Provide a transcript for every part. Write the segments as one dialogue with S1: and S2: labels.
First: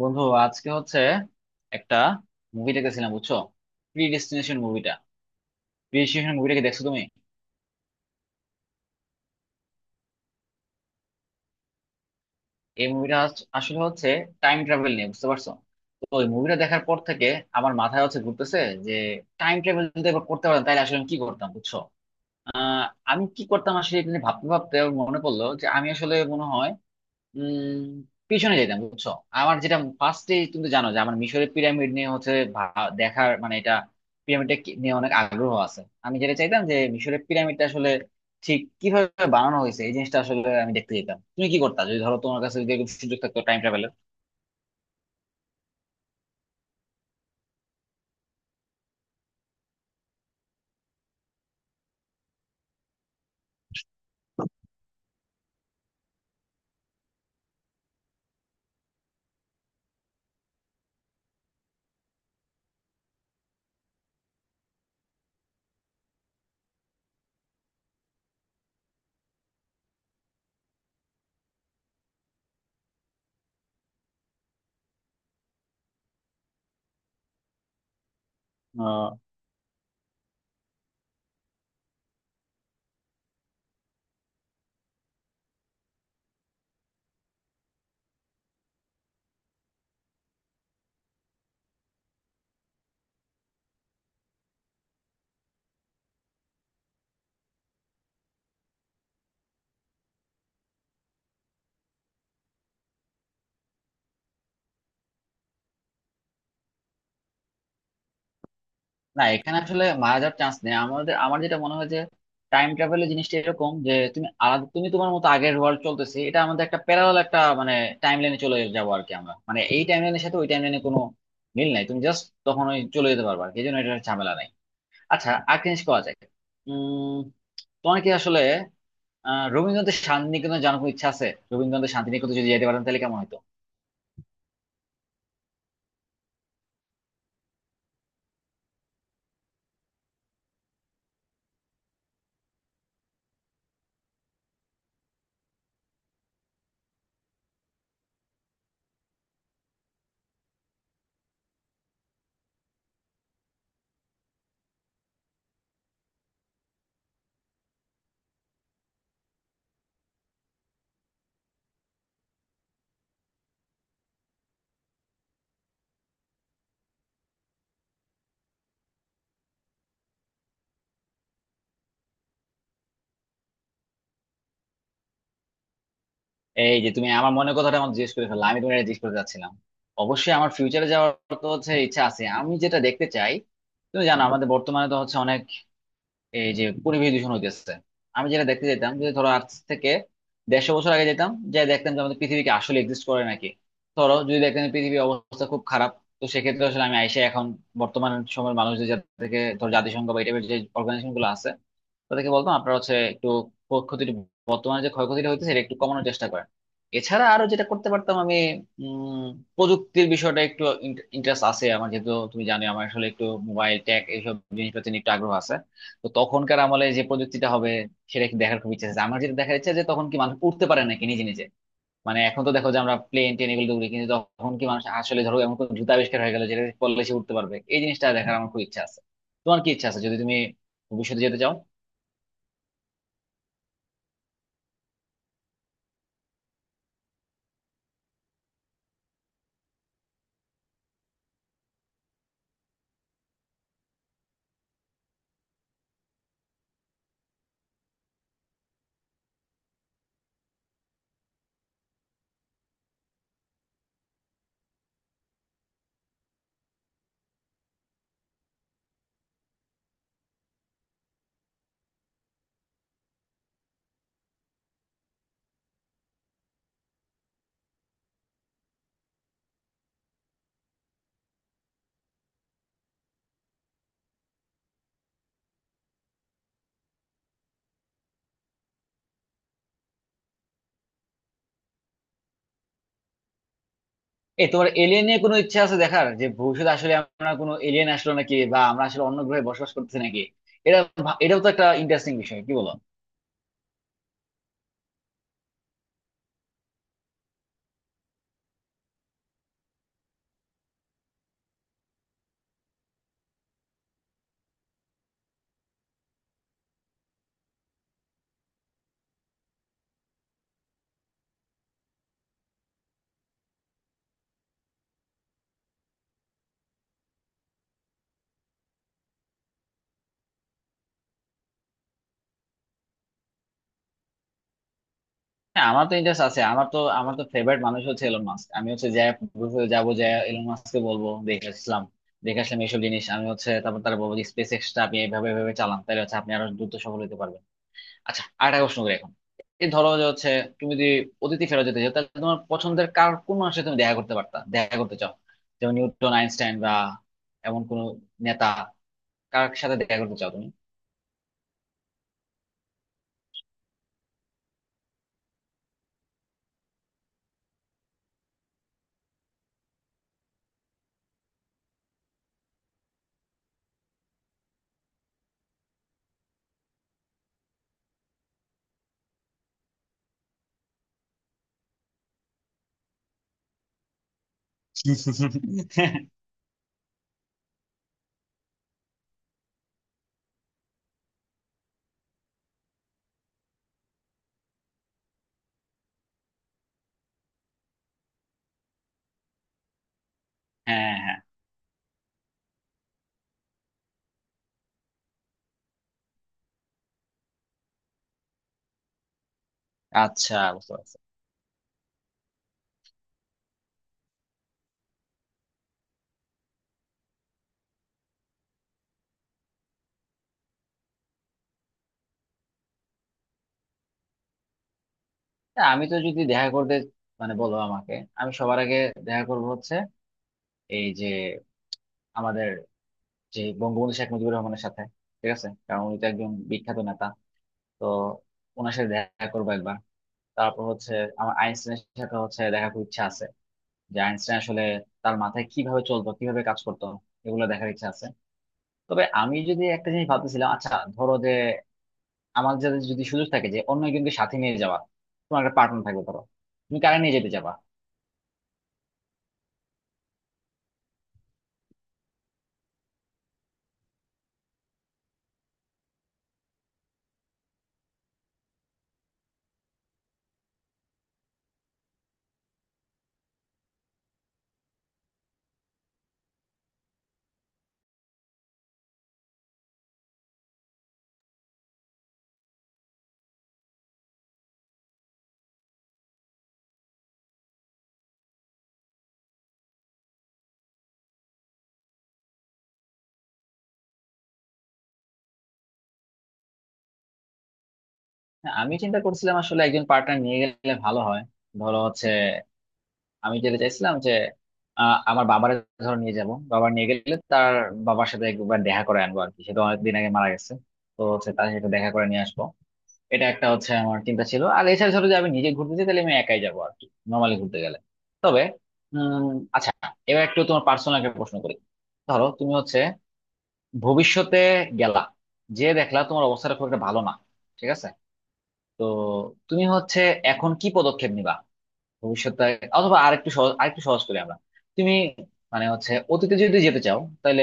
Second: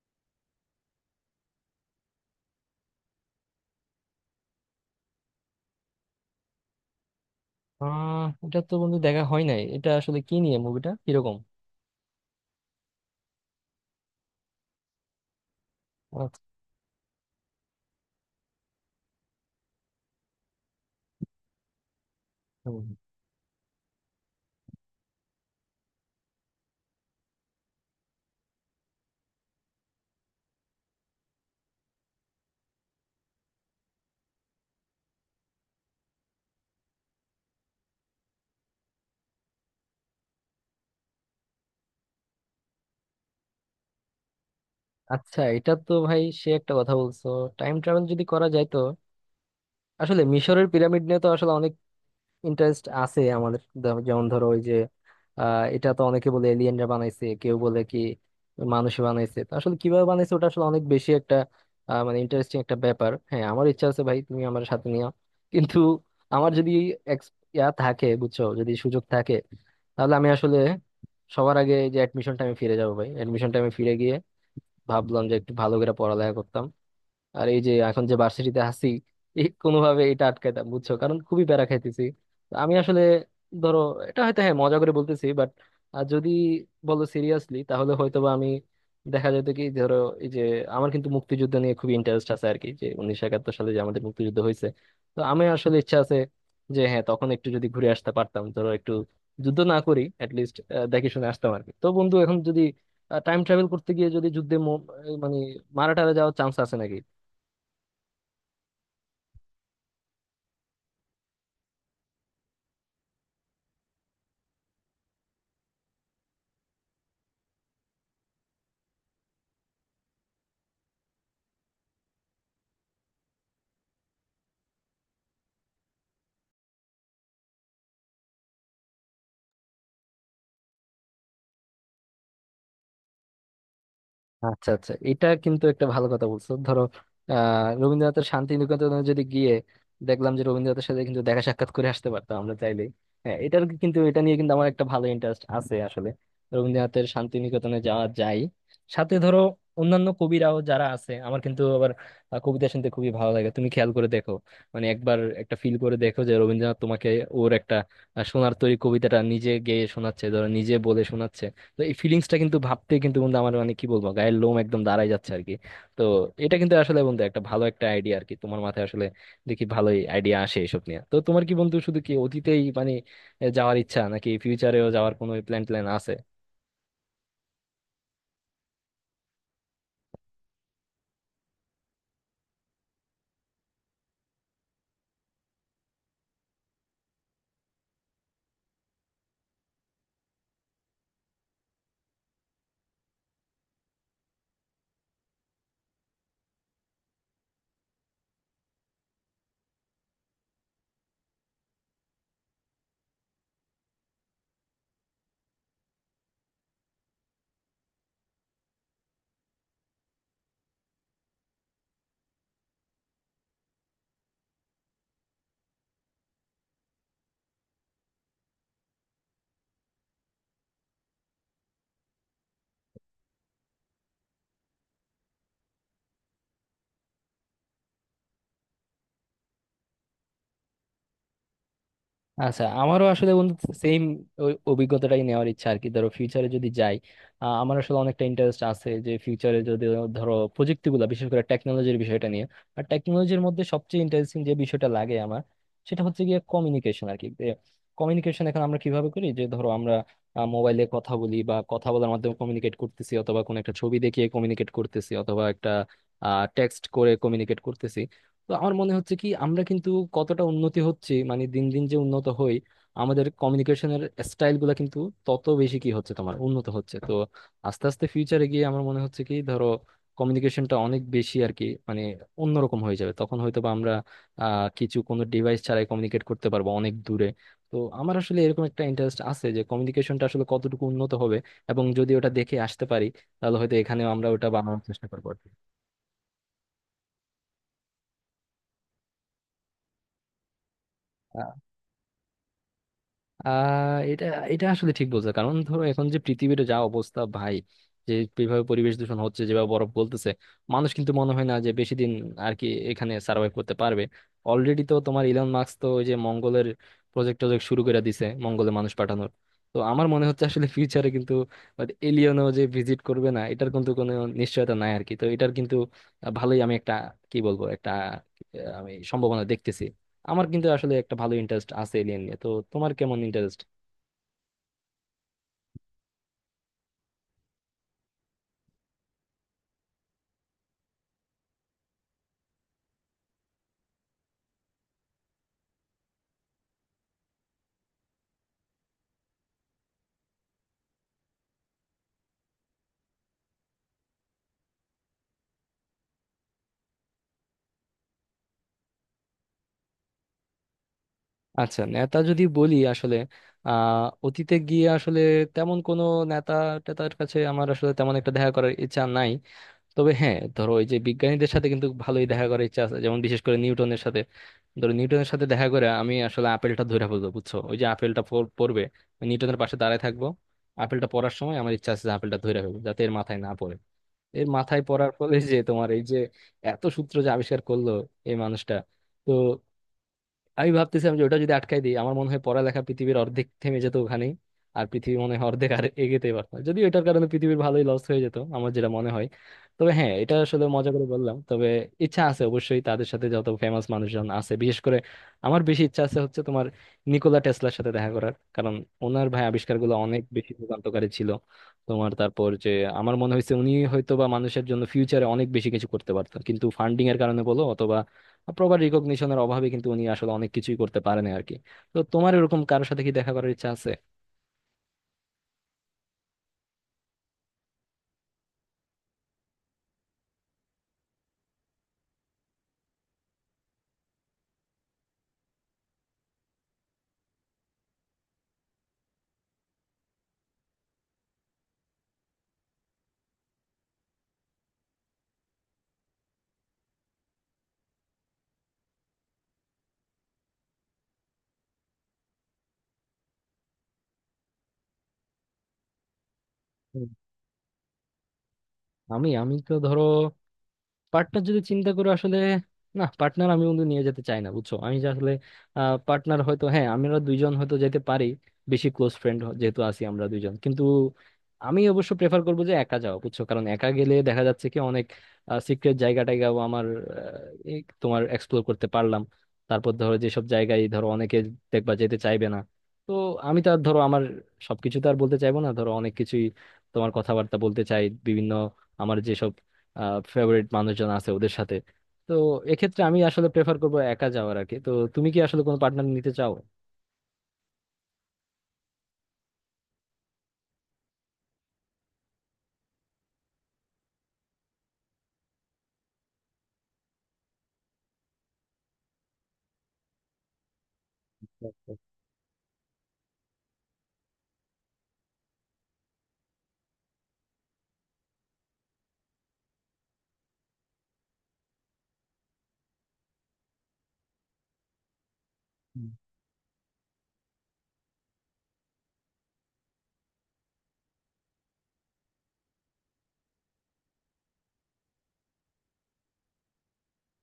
S1: বন্ধু আজকে হচ্ছে একটা মুভি দেখেছিলাম বুঝছো, প্রি ডেস্টিনেশন মুভিটা। প্রি ডেস্টিনেশন মুভিটা কি দেখছো তুমি?
S2: এটা তো বন্ধু দেখা হয় নাই। এটা আসলে কি নিয়ে মুভিটা? কিরকম?
S1: এই মুভিটা আসলে হচ্ছে টাইম ট্রাভেল নিয়ে, বুঝতে পারছো? তো ওই
S2: আচ্ছা।
S1: মুভিটা দেখার পর থেকে আমার মাথায় হচ্ছে ঘুরতেছে যে টাইম ট্রাভেল যদি এবার করতে পারতাম তাহলে আসলে আমি কি করতাম বুঝছো। আহ,
S2: হুম।
S1: আমি কি করতাম আসলে, এটা নিয়ে ভাবতে ভাবতে আমার মনে পড়লো যে আমি আসলে মনে হয় উম পিছনে যেতাম বুঝছো। আমার যেটা ফার্স্টে, তুমি তো জানো যে আমার মিশরের পিরামিড নিয়ে হচ্ছে দেখার মানে এটা পিরামিডটা নিয়ে অনেক আগ্রহ আছে। আমি যেটা চাইতাম যে মিশরের পিরামিডটা আসলে ঠিক কিভাবে বানানো হয়েছে এই জিনিসটা আসলে আমি দেখতে যেতাম। তুমি কি করতা যদি ধরো তোমার কাছে যদি এরকম সুযোগ থাকতো টাইম ট্রাভেলের?
S2: আচ্ছা, এটা তো ভাই সে একটা কথা বলছো। টাইম ট্রাভেল যদি করা যায় তো আসলে মিশরের পিরামিড ইন্টারেস্ট আছে আমাদের যেমন ধরো ওই যে এটা তো অনেকে বলে এলিয়েনরা বানাইছে, কেউ বলে কি মানুষ বানাইছে, তো আসলে কিভাবে বানাইছে ওটা আসলে অনেক বেশি একটা মানে ইন্টারেস্টিং একটা ব্যাপার। হ্যাঁ, আমার ইচ্ছা আছে ভাই, তুমি আমার সাথে নিও। কিন্তু আমার যদি ex- ইয়া থাকে, বুঝছো, যদি সুযোগ থাকে, তাহলে আমি আসলে সবার আগে এই যে অ্যাডমিশন টাইমে ফিরে যাবো ভাই। অ্যাডমিশন টাইমে ফিরে গিয়ে ভাবলাম যে একটু ভালো করে পড়ালেখা করতাম, আর এই যে এখন যে ভার্সিটিতে আছি, এই কোনোভাবে এটা আটকাইতাম, বুঝছো, কারণ খুবই প্যারা খাইতেছি। তো আমি আসলে ধরো এটা হয়তো হ্যাঁ মজা করে বলতেছি, বাট যদি বলো সিরিয়াসলি তাহলে হয়তোবা আমি দেখা যেত কি, ধরো এই যে, আমার কিন্তু মুক্তিযুদ্ধ নিয়ে খুবই ইন্টারেস্ট আছে আর কি, যে 1971 সালে যে আমাদের মুক্তিযুদ্ধ হয়েছে। তো আমি আসলে ইচ্ছা আছে যে হ্যাঁ তখন একটু যদি ঘুরে আসতে পারতাম, ধরো একটু, যুদ্ধ না করি, লিস্ট দেখে শুনে আসতাম আর কি। তো বন্ধু, এখন যদি টাইম ট্রাভেল করতে গিয়ে যদি যুদ্ধে মানে মারা টারা যাওয়ার চান্স আছে।
S1: না, এখানে আসলে মারা যাওয়ার চান্স নেই আমাদের। আমার যেটা মনে হয় যে টাইম ট্রাভেলের জিনিসটা এরকম যে তুমি আলাদা, তুমি তোমার মতো, আগের ওয়ার্ল্ড চলতেছে, এটা আমাদের একটা প্যারালাল একটা মানে টাইম লাইনে চলে যাবো আর কি আমরা, মানে এই টাইম লাইনের সাথে ওই টাইম লাইনে কোনো মিল নাই। তুমি জাস্ট তখন ওই চলে যেতে পারবে আর কি, এই জন্য এটা ঝামেলা নাই। আচ্ছা, আর কি জিনিস করা যায়? উম তোমার কি আসলে রবীন্দ্রনাথের শান্তিনিকেতনে জানার কোনো ইচ্ছা আছে? রবীন্দ্রনাথের শান্তিনিকেতনে যদি যেতে পারেন তাহলে কেমন হতো?
S2: আচ্ছা, আচ্ছা, এটা কিন্তু একটা ভালো কথা বলছো। ধরো রবীন্দ্রনাথের শান্তি নিকেতনে যদি গিয়ে দেখলাম যে রবীন্দ্রনাথের সাথে কিন্তু দেখা সাক্ষাৎ করে আসতে পারতাম আমরা চাইলেই। হ্যাঁ, এটার কিন্তু, এটা নিয়ে কিন্তু আমার একটা ভালো ইন্টারেস্ট আছে। আসলে রবীন্দ্রনাথের শান্তি নিকেতনে যাওয়া যায়, সাথে ধরো অন্যান্য কবিরাও যারা আছে। আমার কিন্তু আবার কবিতা শুনতে খুবই ভালো লাগে। তুমি খেয়াল করে দেখো, মানে একবার একটা ফিল করে দেখো যে রবীন্দ্রনাথ তোমাকে ওর একটা সোনার তরী কবিতাটা নিজে গেয়ে শোনাচ্ছে, ধরো নিজে বলে শোনাচ্ছে। তো এই ফিলিংসটা কিন্তু ভাবতে কিন্তু বন্ধু আমার মানে কি বলবো, গায়ের লোম একদম দাঁড়ায় যাচ্ছে আর কি। তো এটা কিন্তু আসলে বন্ধু একটা ভালো একটা আইডিয়া আর কি তোমার মাথায়। আসলে দেখি ভালোই আইডিয়া আসে এসব নিয়ে। তো তোমার কি বন্ধু শুধু কি অতীতেই মানে যাওয়ার ইচ্ছা, নাকি ফিউচারেও যাওয়ার কোনো প্ল্যান ট্যান আছে?
S1: এই যে তুমি আমার মনের কথাটা আমার জিজ্ঞেস করে ফেললা, আমি তোমার জিজ্ঞেস করতে চাচ্ছিলাম। অবশ্যই আমার ফিউচারে যাওয়ার তো হচ্ছে ইচ্ছা আছে। আমি যেটা দেখতে চাই, তুমি জানো আমাদের বর্তমানে তো হচ্ছে অনেক এই যে পরিবেশ দূষণ হইতেছে। আমি যেটা দেখতে যেতাম যে ধরো আজ থেকে 150 বছর আগে যেতাম, যে দেখতাম যে আমাদের পৃথিবীকে আসলে এক্সিস্ট করে নাকি। ধরো যদি দেখতাম যে পৃথিবীর অবস্থা খুব খারাপ, তো সেক্ষেত্রে আসলে আমি আইসে এখন বর্তমান সময়ের মানুষদের, যাদেরকে ধরো জাতিসংঘ বা এই টাইপের যে অর্গানাইজেশন গুলো আছে, তাদেরকে বলতাম আপনারা হচ্ছে একটু ক্ষতিটা, বর্তমানে যে ক্ষয়ক্ষতিটা হইতেছে এটা একটু কমানোর চেষ্টা করেন। এছাড়া আরো যেটা করতে পারতাম আমি, উম প্রযুক্তির বিষয়টা একটু ইন্টারেস্ট আছে আমার, যেহেতু তুমি জানো আমার আসলে একটু মোবাইল ট্যাক এইসব জিনিসপাতি নিয়ে একটু আগ্রহ আছে। তো তখনকার আমলে যে প্রযুক্তিটা হবে সেটা কি দেখার খুব ইচ্ছা আছে আমার। যেটা দেখার ইচ্ছা যে তখন কি মানুষ উঠতে পারে নাকি নিজে নিজে, মানে এখন তো দেখো যে আমরা প্লেন ট্রেন এগুলো উড়ি, কিন্তু তখন কি মানুষ আসলে ধরো এমন কোনো জুতা আবিষ্কার হয়ে গেল যেটা পরলে সে উঠতে পারবে, এই জিনিসটা দেখার আমার খুব ইচ্ছা আছে। তোমার কি ইচ্ছা আছে যদি তুমি ভবিষ্যতে যেতে চাও?
S2: আচ্ছা, আমারও আসলে বন্ধু সেম অভিজ্ঞতাটাই নেওয়ার ইচ্ছা আর কি। ধরো ফিউচারে যদি যাই, আমার আসলে অনেকটা ইন্টারেস্ট আছে যে ফিউচারে যদি ধরো প্রযুক্তিগুলো, বিশেষ করে টেকনোলজির বিষয়টা নিয়ে। আর টেকনোলজির মধ্যে সবচেয়ে ইন্টারেস্টিং যে বিষয়টা লাগে আমার, সেটা হচ্ছে গিয়ে কমিউনিকেশন আর কি। কমিউনিকেশন এখন আমরা কিভাবে করি যে, ধরো আমরা মোবাইলে কথা বলি বা কথা বলার মাধ্যমে কমিউনিকেট করতেছি, অথবা কোনো একটা ছবি দেখিয়ে কমিউনিকেট করতেছি, অথবা একটা টেক্সট করে কমিউনিকেট করতেছি। তো আমার মনে হচ্ছে কি, আমরা কিন্তু কতটা উন্নতি হচ্ছে, মানে দিন দিন যে উন্নত হই, আমাদের কমিউনিকেশনের স্টাইল গুলা কিন্তু তত বেশি কি হচ্ছে তোমার উন্নত হচ্ছে। তো আস্তে আস্তে ফিউচারে গিয়ে আমার মনে হচ্ছে কি ধরো কমিউনিকেশনটা অনেক বেশি আর কি, মানে অন্যরকম হয়ে যাবে। তখন হয়তো বা আমরা কিছু কোনো ডিভাইস ছাড়াই কমিউনিকেট করতে পারবো অনেক দূরে। তো আমার আসলে এরকম একটা ইন্টারেস্ট আছে যে কমিউনিকেশনটা আসলে কতটুকু উন্নত হবে, এবং যদি ওটা দেখে আসতে পারি তাহলে হয়তো এখানেও আমরা
S1: এ,
S2: ওটা
S1: তোমার
S2: বানানোর
S1: এলিয়েন
S2: চেষ্টা
S1: নিয়ে
S2: করবো
S1: কোনো
S2: আর
S1: ইচ্ছা আছে দেখার যে ভবিষ্যতে আসলে আমরা কোনো এলিয়েন আসলো নাকি, বা আমরা আসলে অন্য গ্রহে বসবাস করতেছি নাকি? এটা এটাও
S2: কি।
S1: তো একটা ইন্টারেস্টিং বিষয়, কি বলো?
S2: আহ এটা এটা আসলে ঠিক বলছো। কারণ ধরো এখন যে পৃথিবীর যা অবস্থা ভাই, যে যেভাবে পরিবেশ দূষণ হচ্ছে, যেভাবে বরফ গলতেছে, মানুষ কিন্তু মনে হয় না যে বেশি দিন আর কি এখানে সার্ভাইভ করতে পারবে। অলরেডি তো তোমার ইলন মাস্ক তো ওই যে মঙ্গলের প্রজেক্ট টজেক্ট শুরু করে দিছে, মঙ্গলে মানুষ পাঠানোর। তো আমার মনে হচ্ছে আসলে ফিউচারে কিন্তু এলিয়েনও যে ভিজিট করবে না, এটার কিন্তু কোনো নিশ্চয়তা নাই আর কি। তো এটার কিন্তু ভালোই আমি একটা কি বলবো একটা আমি সম্ভাবনা দেখতেছি। আমার কিন্তু আসলে একটা ভালো ইন্টারেস্ট আছে এলিয়েন নিয়ে। তো তোমার কেমন ইন্টারেস্ট?
S1: হ্যাঁ, আমার তো ইন্টারেস্ট আছে। আমার তো ফেভারিট মানুষ হচ্ছে এলন মাস্ক। আমি হচ্ছে যাই ভবিষ্যতে, যাবো যাই এলন মাস্ককে বলবো দেখে আসলাম, দেখে আসলাম এইসব জিনিস। আমি হচ্ছে তারপর তারা বলবো যে স্পেস এক্সটা আপনি এভাবে এভাবে চালান, তাহলে হচ্ছে আপনি আরো দ্রুত সফল হতে পারবেন। আচ্ছা, আরেকটা প্রশ্ন করি এখন। এই ধরো যে হচ্ছে তুমি যদি অতিথি ফেরত যেতে চাও, তাহলে তোমার পছন্দের কার কোন মানুষের তুমি দেখা করতে পারতা, দেখা করতে চাও? যেমন নিউটন, আইনস্টাইন বা এমন কোন নেতা, কার সাথে দেখা করতে চাও তুমি?
S2: আচ্ছা, নেতা যদি বলি, আসলে অতীতে গিয়ে আসলে তেমন কোনো নেতা টেতার কাছে আমার আসলে তেমন একটা দেখা করার ইচ্ছা নাই। তবে হ্যাঁ, ধরো ওই যে বিজ্ঞানীদের সাথে কিন্তু ভালোই দেখা করার ইচ্ছা আছে, যেমন বিশেষ করে নিউটনের সাথে। ধরো নিউটনের সাথে দেখা করে আমি আসলে আপেলটা ধরে ফেলবো, বুঝছো, ওই যে আপেলটা পড়বে, নিউটনের পাশে দাঁড়ায় থাকবো, আপেলটা পড়ার সময় আমার ইচ্ছা আছে যে আপেলটা ধরে ফেলবো যাতে এর মাথায় না পড়ে। এর মাথায় পড়ার ফলে যে তোমার এই যে এত সূত্র যে আবিষ্কার করলো এই মানুষটা, তো আমি ভাবতেছিলাম যে ওটা যদি আটকাই দিই, আমার মনে হয় পড়ালেখা পৃথিবীর অর্ধেক থেমে যেত ওখানেই। আর পৃথিবী মনে হয় অর্ধেক আর এগোতে পারতো না। যদিও এটার কারণে পৃথিবীর ভালোই লস হয়ে যেত আমার যেটা মনে হয়। তবে হ্যাঁ, এটা আসলে মজা
S1: হ্যাঁ, হ্যাঁ,
S2: করে
S1: হ্যাঁ।
S2: বললাম। তবে ইচ্ছা আছে অবশ্যই তাদের সাথে যত ফেমাস মানুষজন আছে, বিশেষ করে আমার বেশি ইচ্ছা আছে হচ্ছে তোমার নিকোলা টেসলার সাথে দেখা করার। কারণ ওনার ভাই আবিষ্কারগুলো অনেক
S1: আচ্ছা,
S2: বেশি
S1: বুঝতে পারছি।
S2: যুগান্তকারী ছিল। তোমার তারপর যে আমার মনে হয়েছে উনি হয়তো বা মানুষের জন্য ফিউচারে অনেক বেশি কিছু করতে পারতো, কিন্তু ফান্ডিং এর কারণে বলো অথবা প্রপার রিকগনিশনের অভাবে কিন্তু উনি আসলে অনেক কিছুই করতে পারেন আর কি। তো তোমার এরকম কারোর সাথে কি দেখা করার ইচ্ছা আছে?
S1: তা আমি তো যদি দেখা করতে, মানে বলো আমাকে, আমি সবার আগে দেখা করবো হচ্ছে এই যে আমাদের যে বঙ্গবন্ধু শেখ মুজিবুর রহমানের সাথে, ঠিক আছে, কারণ উনি তো একজন বিখ্যাত নেতা। তো ওনার সাথে দেখা করবো একবার। তারপর হচ্ছে আমার আইনস্টাইনের সাথে হচ্ছে দেখা খুব ইচ্ছা আছে, যে আইনস্টাইন আসলে তার মাথায় কিভাবে চলতো, কিভাবে কাজ করতো, এগুলো দেখার ইচ্ছা আছে। তবে আমি যদি একটা জিনিস ভাবতেছিলাম। আচ্ছা, ধরো যে আমার যাদের যদি সুযোগ থাকে যে অন্য একজনকে সাথে নিয়ে যাওয়া, তোমার একটা পার্টনার থাকবে ধরো, তুমি কারা
S2: হুম।
S1: নিয়ে যেতে যাবা?
S2: আমি আমি তো ধরো পার্টনার যদি চিন্তা করে, আসলে না, পার্টনার আমি বন্ধু নিয়ে যেতে চাই না, বুঝছো। আমি যে আসলে পার্টনার হয়তো হ্যাঁ, আমরা দুইজন হয়তো যেতে পারি, বেশি ক্লোজ ফ্রেন্ড যেহেতু আছি আমরা দুইজন। কিন্তু আমি অবশ্য প্রেফার করবো যে একা যাওয়া, বুঝছো, কারণ একা গেলে দেখা যাচ্ছে কি অনেক সিক্রেট জায়গা টায়গাও আমার এই তোমার এক্সপ্লোর করতে পারলাম। তারপর ধরো যেসব জায়গায়, ধরো অনেকে দেখবা যেতে চাইবে না, তো আমি তো আর ধরো আমার সবকিছু তো আর বলতে চাইবো না, ধরো অনেক কিছুই তোমার কথাবার্তা বলতে চাই বিভিন্ন আমার যেসব ফেভারিট মানুষজন আছে ওদের সাথে। তো এক্ষেত্রে আমি আসলে প্রেফার করবো একা যাওয়ার আর কি। তো তুমি কি আসলে কোনো পার্টনার নিতে চাও?
S1: হ্যাঁ, আমি চিন্তা করছিলাম আসলে একজন পার্টনার নিয়ে গেলে ভালো হয়। ধরো হচ্ছে আমি যেতে চাইছিলাম যে আমার বাবার, ধরো নিয়ে যাব বাবা, নিয়ে গেলে তার বাবার সাথে একবার দেখা করে আনবো আর কি, সে তো অনেকদিন আগে মারা গেছে। তো হচ্ছে তার সাথে দেখা
S2: আচ্ছা।
S1: করে নিয়ে আসবো। এটা একটা হচ্ছে আমার চিন্তা ছিল। আর এছাড়া ধরো যে আমি নিজে ঘুরতে যাই তাহলে আমি একাই যাবো আর কি, নর্মালি ঘুরতে গেলে। তবে উম আচ্ছা, এবার একটু তোমার পার্সোনাল একটা প্রশ্ন করি। ধরো তুমি হচ্ছে ভবিষ্যতে গেলা, যে দেখলা তোমার অবস্থাটা খুব একটা ভালো না, ঠিক আছে, তো তুমি হচ্ছে এখন কি পদক্ষেপ নিবা ভবিষ্যতে? অথবা আরেকটু সহজ করি আমরা। তুমি মানে হচ্ছে অতীতে যদি যেতে চাও, তাহলে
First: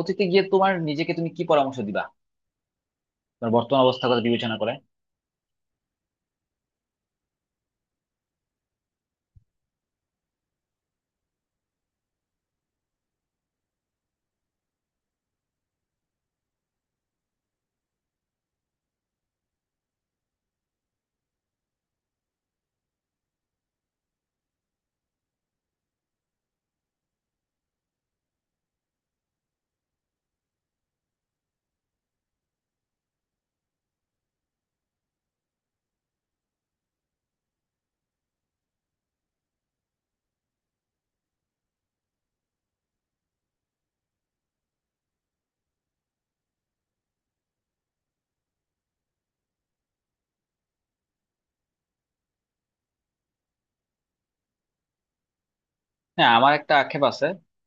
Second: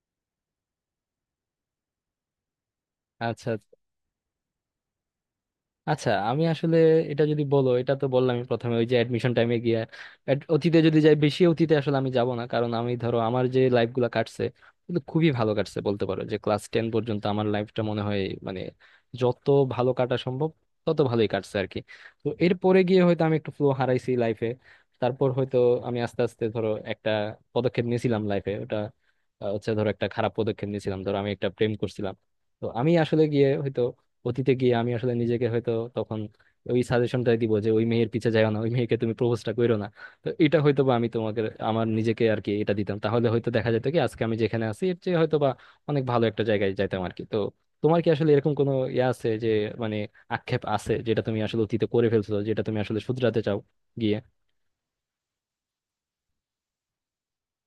S1: অতীতে গিয়ে তোমার নিজেকে তুমি কি পরামর্শ দিবা
S2: আচ্ছা,
S1: তোমার বর্তমান অবস্থার কথা বিবেচনা করে?
S2: আচ্ছা, আমি আসলে এটা যদি বলো, এটা তো বললাম, আমি প্রথমে ওই যে অ্যাডমিশন টাইমে গিয়া, অতীতে যদি যাই, বেশি অতীতে আসলে আমি যাব না। কারণ আমি ধরো আমার যে লাইফ গুলা কাটছে কিন্তু খুবই ভালো কাটছে, বলতে পারো যে ক্লাস 10 পর্যন্ত আমার লাইফটা মনে হয় মানে যত ভালো কাটা সম্ভব তত ভালোই কাটছে আর কি। তো এরপরে গিয়ে হয়তো আমি একটু ফ্লো হারাইছি লাইফে। তারপর হয়তো আমি আস্তে আস্তে ধরো একটা পদক্ষেপ নিয়েছিলাম লাইফে, ওটা হচ্ছে ধরো একটা খারাপ পদক্ষেপ নিয়েছিলাম। ধরো আমি একটা প্রেম করছিলাম, তো আমি আসলে গিয়ে হয়তো অতীতে গিয়ে আমি আসলে নিজেকে হয়তো তখন ওই সাজেশনটাই দিব যে ওই মেয়ের পিছে যাও না, ওই মেয়েকে তুমি প্রপোজটা করো না। তো এটা হয়তো বা আমি তোমাকে, আমার নিজেকে আর কি, এটা দিতাম। তাহলে হয়তো দেখা যেত কি আজকে আমি যেখানে আছি এর চেয়ে হয়তো বা অনেক ভালো একটা জায়গায় যাইতাম আর কি। তো তোমার কি আসলে এরকম কোনো ইয়ে আছে যে, মানে আক্ষেপ আছে যেটা তুমি আসলে অতীতে করে ফেলছো, যেটা তুমি আসলে শুধরাতে চাও গিয়ে?
S1: হ্যাঁ, আমার একটা আক্ষেপ আছে।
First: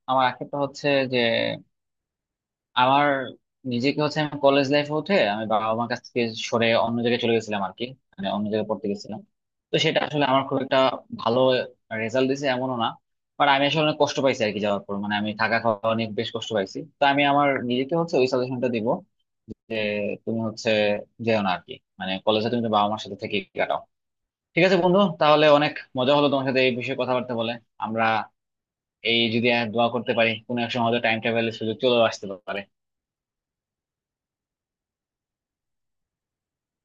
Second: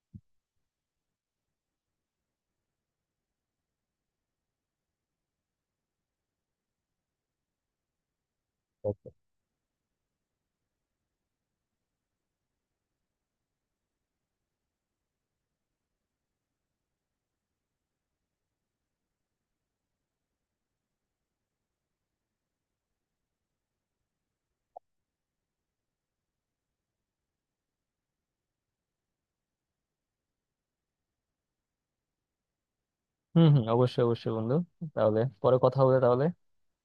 S1: আমার আক্ষেপটা হচ্ছে যে আমার নিজেকে হচ্ছে, আমি কলেজ লাইফে উঠে আমি বাবা মার কাছ থেকে সরে অন্য জায়গায় চলে গেছিলাম আর কি, মানে অন্য জায়গায় পড়তে গেছিলাম। তো সেটা আসলে আমার খুব একটা ভালো রেজাল্ট দিছে এমনও না, বাট আমি আসলে অনেক কষ্ট পাইছি আর কি। যাওয়ার পর মানে আমি থাকা খাওয়া অনেক বেশ কষ্ট পাইছি। তো আমি আমার নিজেকে হচ্ছে ওই সাজেশনটা দিব যে তুমি হচ্ছে যেও না আর কি, মানে কলেজে তুমি তো বাবা মার সাথে থেকে কাটাও। ঠিক আছে বন্ধু, তাহলে অনেক মজা হলো তোমার সাথে এই বিষয়ে কথাবার্তা বলে। আমরা এই যদি আর দোয়া করতে পারি, কোনো এক সময় হয়তো টাইম ট্রাভেলের সুযোগ চলেও আসতে পারে।
S2: হম, হম, অবশ্যই, অবশ্যই বন্ধু। তাহলে পরে কথা হবে তাহলে।